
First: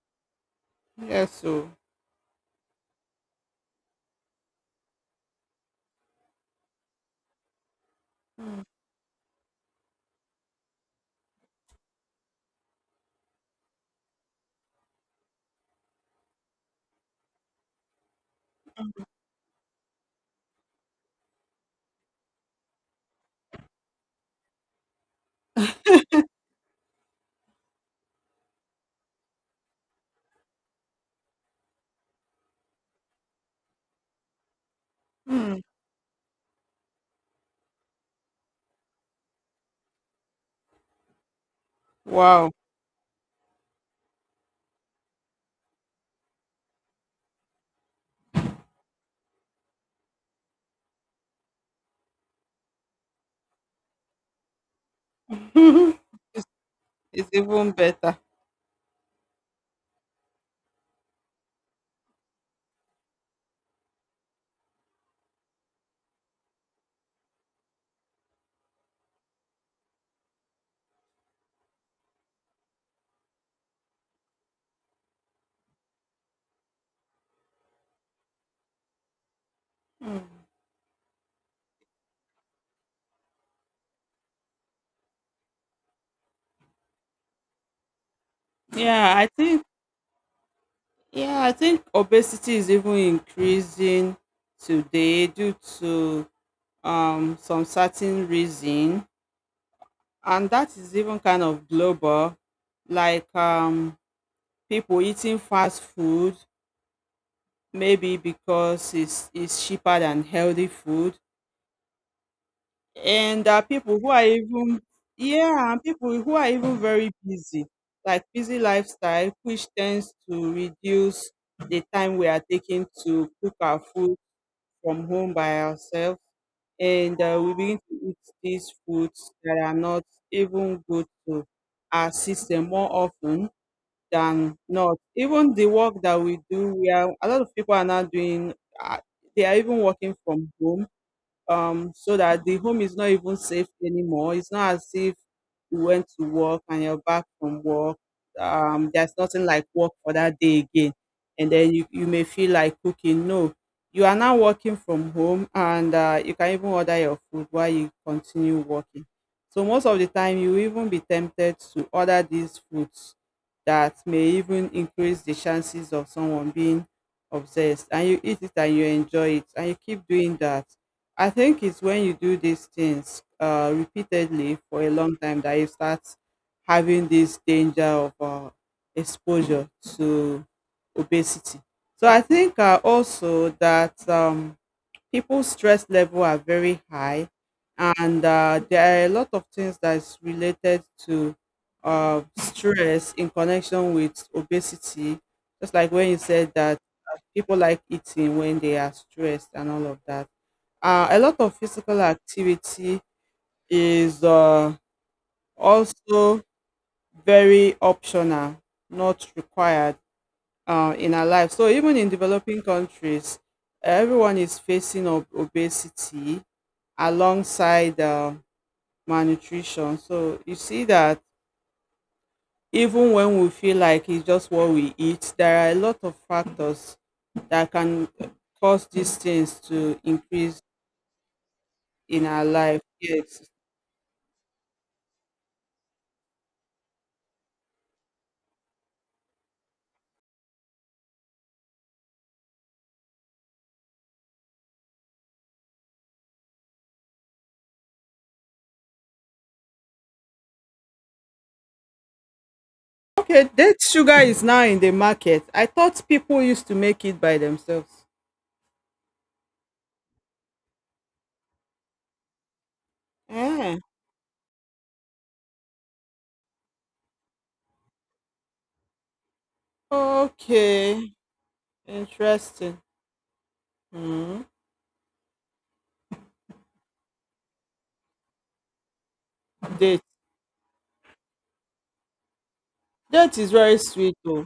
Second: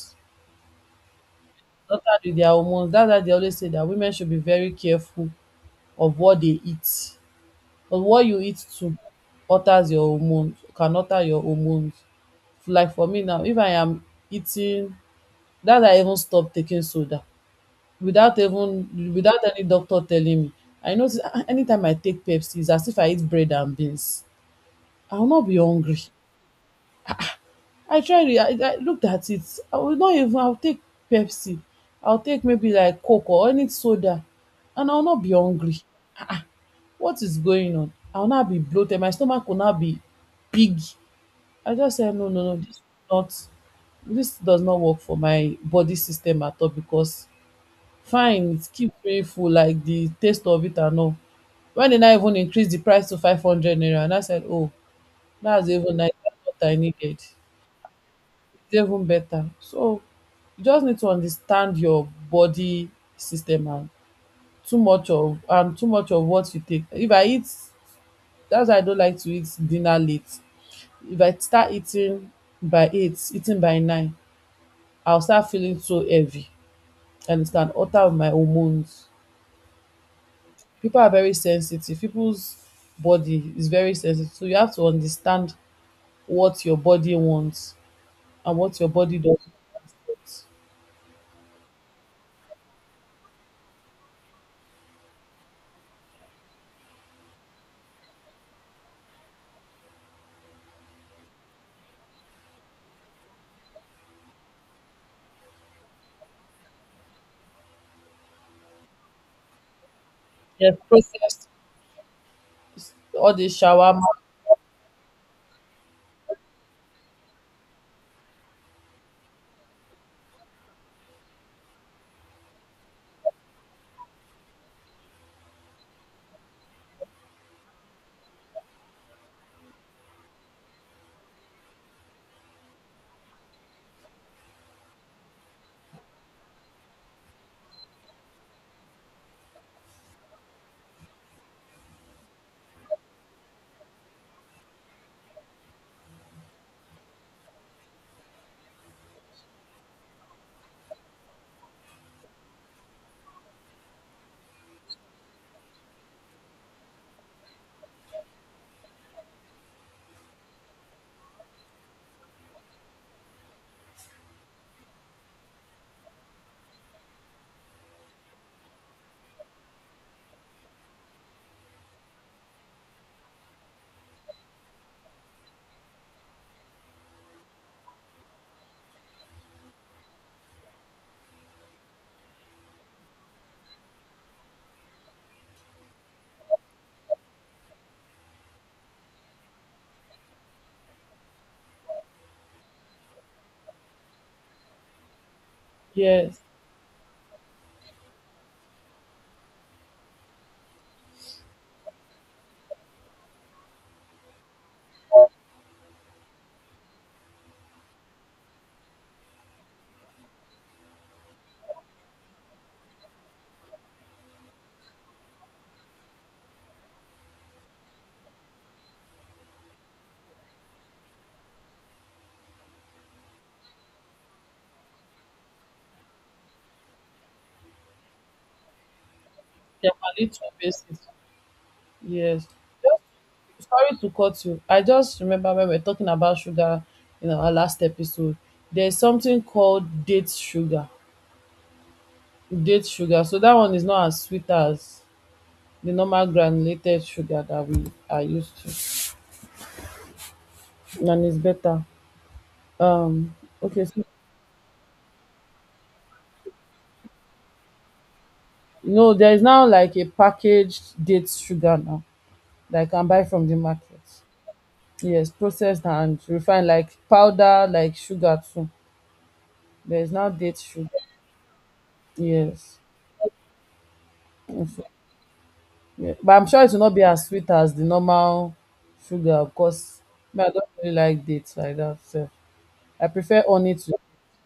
Yes, so altered with their hormones. Dats why dey always say dat women should be very careful of what dey eat, cause what you eat too alters your hormones, can alter your hormones. Like for me now, if I am eating, dat day I even stopped taking soda, without even, without any doctor telling me, I notice, ah, anytime I take pepsi its as if I eat bread and beans, I will not be hungry. I tried it, I looked at it, I will not even, I will take pepsi, I will take maybe like coke or any soda, and I will not be Hmm. hungry. What is going on, I will not be bloated, my stomach will not be big. I just said, no, no, Wow. no, this is not, this does not work for my body system at all because fines keep painful, like the taste of it and all. When they now even increase the price to 500 naira, and I said, oh, that's even nice, dats it's, what I needed. it's Its even better. even better. So you just need to understand your body system, and too much of, and too much of what you take, if I eat, that's why I don't like to eat dinner late. If I start eating by 8, eating by 9, I'll start feeling so heavy, and it can alter my hormones. People are very sensitive. People's body is very sensitive. So you have to understand what your body wants and what your Yeah, body I doesn't think want. yeah, I think obesity is even increasing today due to some certain reason, and that is even kind of global, like people eating fast food, maybe because it's cheaper than healthy Yes, food, processed, all and the there are people shawarma. who are even yeah, and people who are even very busy, like busy lifestyle, which tends to reduce the time we are taking to cook our food from home by ourselves, and we begin to eat these foods that are not even good to our system more often than not. Even the work that we do, we are a lot of people are now doing, uh, they are even working from home. So that the home is not even safe anymore. It's not as if you went to work and you're back from work. There's nothing like work for that day again. And then you may feel like cooking. No, you are now working from home, and you can even order your food while you continue working. So most of the time, you will even be tempted to order these foods that may even increase the chances of someone being obsessed. And you eat it and you enjoy it and you keep doing that. I think it's when you do these things repeatedly for a long time that you start having this danger of exposure to obesity. So I think also that people's stress level are very high, and there are a lot of things that's related to stress in connection with obesity. Just like when you Yes, said that people like eating when they are stressed and all of that, a lot of physical activity is also very optional, not required in our life. So even in developing countries, everyone is facing obesity alongside malnutrition. So you see that even when we feel like it's just what we eat, there are a lot of factors that can cause these things to little increase basis. in our Yes. life. Yes. Sorry to cut you. I just remember when we were talking about sugar in our last episode. There's something called date sugar. Date sugar. So that one is not as sweet as the normal granulated sugar that we are used to. And it's better. Um, Okay, date okay, so, sugar is now in the market. I thought people used to make it by themselves. no, there is now like a packaged date sugar now that I can buy from the Ah, market. Yes, processed and refined, like powder, like sugar too. There is now date sugar. okay. Yes. Interesting. Hmm. In fact, yeah. But I'm sure it will not be as sweet as the normal sugar Date. because me, I don't really like dates like that. So I Date prefer is honey very to. sweet though.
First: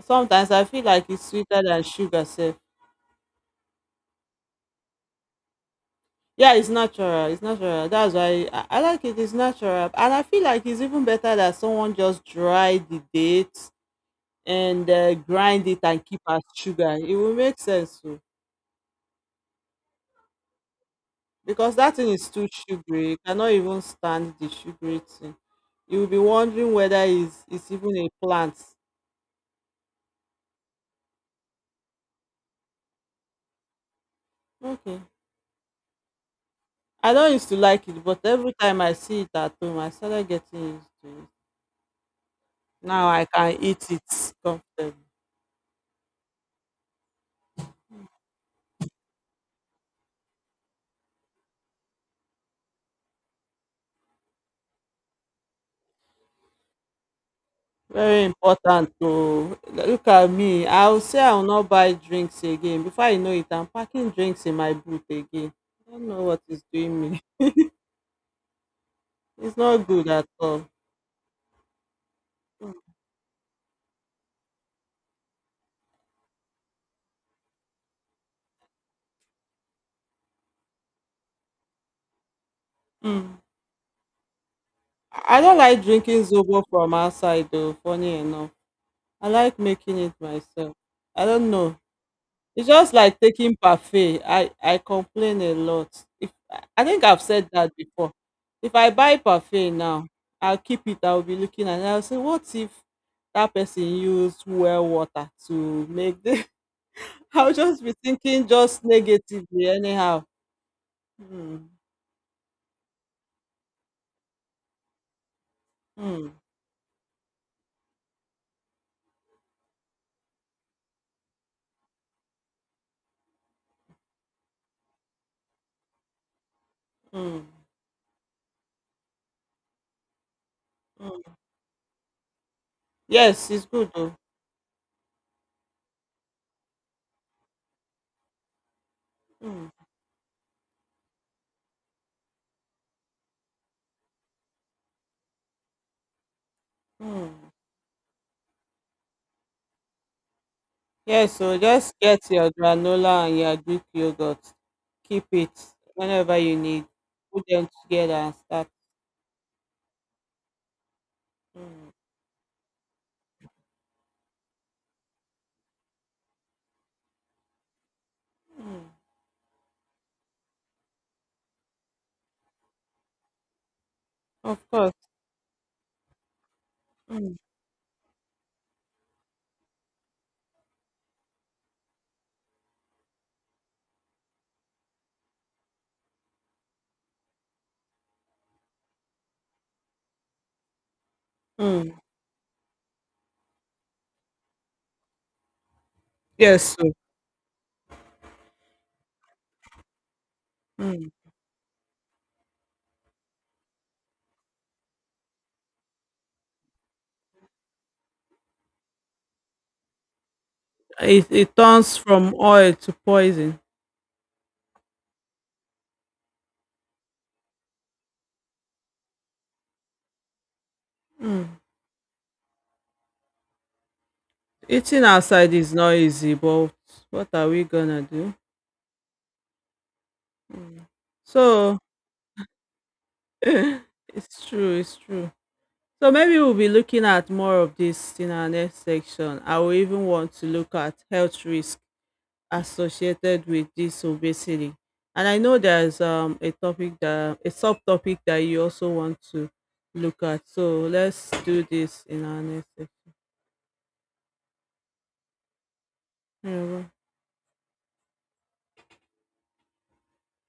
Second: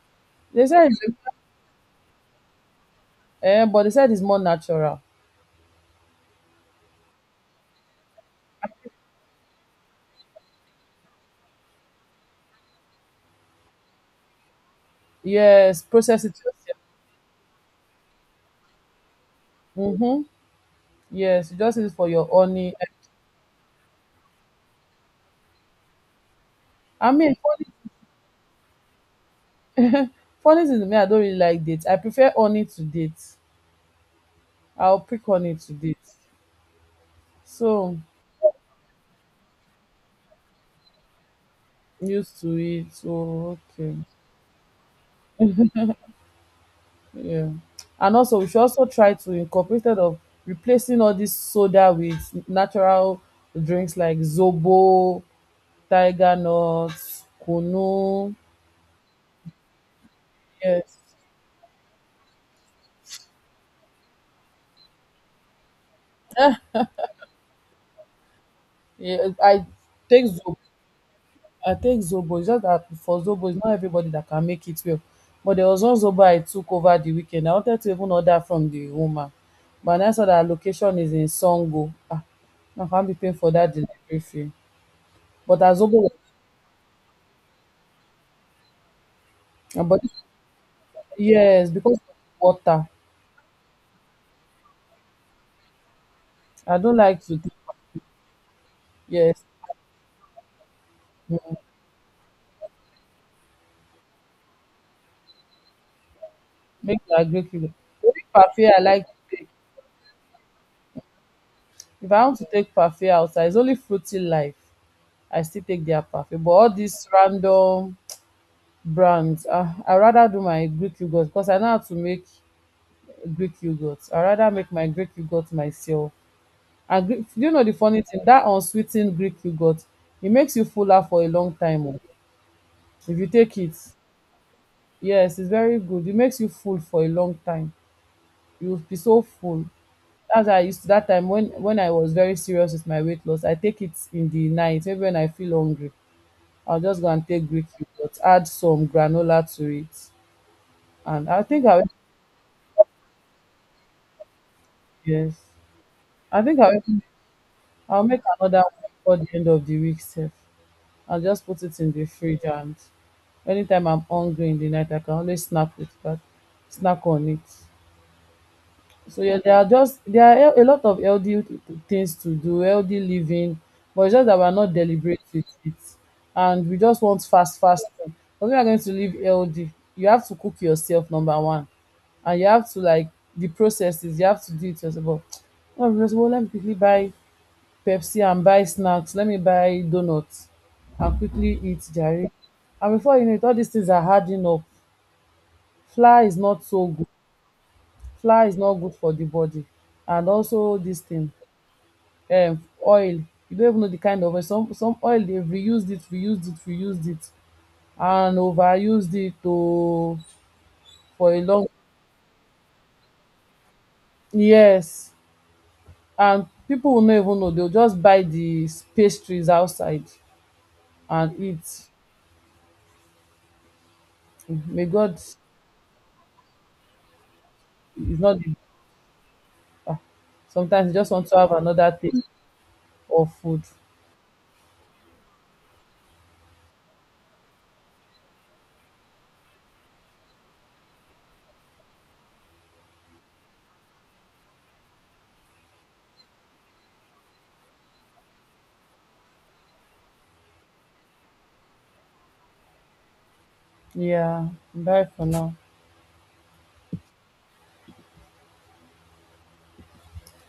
Sometimes I They feel said, like it's, it's sweeter than sugar, sef. eh, but they said it's more natural. Yeah, it's natural. It's natural. That's why I like it. It's natural. And I feel like it's even better that someone just dry the date and grind it Yes, and keep process it as yourself. sugar. It will make sense. Mm-hmm. Yes, you Because just use it that thing for your is too honey. sugary. You cannot even stand the sugary thing. You will be wondering whether I mean, it's even a plant. Funny thing to me, I don't really like dates. I prefer honey to dates. Okay. I'll pick honey to dates. I don't used to like So it, but every time I see it at home, I started getting used to it. I'm used to it. Now I So can eat okay, it comfortably. yeah. And also, we should also try to incorporate instead of replacing all this soda with natural drinks like zobo, tiger nuts, Very kunu. important to look at me. I Yes, will say I will not buy drinks again. Before I know it, I'm packing drinks in my boot again. I don't know what is doing me. yeah. It's I not good at take zobo. all. I take Zobo. It's just that for Zobo, it's not everybody that can make it well. But there was one Zobo I took over the weekend. I wanted to even order from the woman. But I saw that her location is in Songo. Ah, I can't be paying Mm. for that delivery fee. I don't But her like Zobo was- drinking zobo from outside though, funny enough. I like ah, making but it myself. I don't yes, know. because of It's water. just like taking parfait. I complain a lot. If I I don't think I've like to said take, that before. If I buy yes, parfait now, I'll be mm, looking and I'll say, "What if that person used well water to make this?" make the agree I'll kilo. just be Only thinking parfait I just like to take. negatively anyhow. Hmm. If I want to take parfait outside, it's only fruity life. I still take their Hmm. parfait. But all this random brands. Ah, I rather do my Greek yogurt because I know how to make Greek yogurt. I rather make my Greek yogurt myself. And Greek, Hmm. do you know the funny thing? That unsweetened Greek yogurt, it makes you fuller for a Hmm. long time. Oh. If you Yes, take it's it, good though. yes, it's very good. It makes you full for a long time. You'll be so full. Hmm. As I used to that time, when I was very serious with my weight loss, I take it in the night. Maybe when I feel hungry, I'll just go and Hmm. take Greek yogurt, add some granola to it, and Yes, I so think I will. just get your granola and your Greek yogurt. Keep Yes. it whenever I you think I'll need. even Put them I'll together make and another start. one before the end of the week sef. I'll just put it Mm, in the fridge, and anytime I'm hungry in the night I can always snack on it. mm, So yeah, there are just there are hea- a lot of healthy things to do, healthy living, but it's just that we're Of not course. deliberate with it. And we just want Mm, fast, fast food. But we are going to live healthy. You have to cook yourself, number one. And you have to like the processes, you have to do it yourself. But, oh, well, let me quickly buy Pepsi and buy snacks. Let me buy donuts and quickly eat mm. jare. And before you know it, all these things are adding up. Flour is Yes, not so so good. Flour is not good for the body. And also this mm. thing, oil. You don't even know the kind of oil. Some oil, they've reused it, reused it, reused it, and overused it to it, for a it long turns from oil to poison. yes. And people will not even know. They'll just buy the pastries outside and Mm. eat. May Eating God is outside is not easy, but what are we gonna do? not the. Ah, Mm. sometimes you just want to have So another taste of food. it's true, it's true. So maybe we'll be looking at more of this in our next section. I will even want to look at health risks associated with this obesity. And I know there's a topic that a subtopic that you also want to look at. So let's do this in our next section. Yeah, bye for now. Yeah, bye.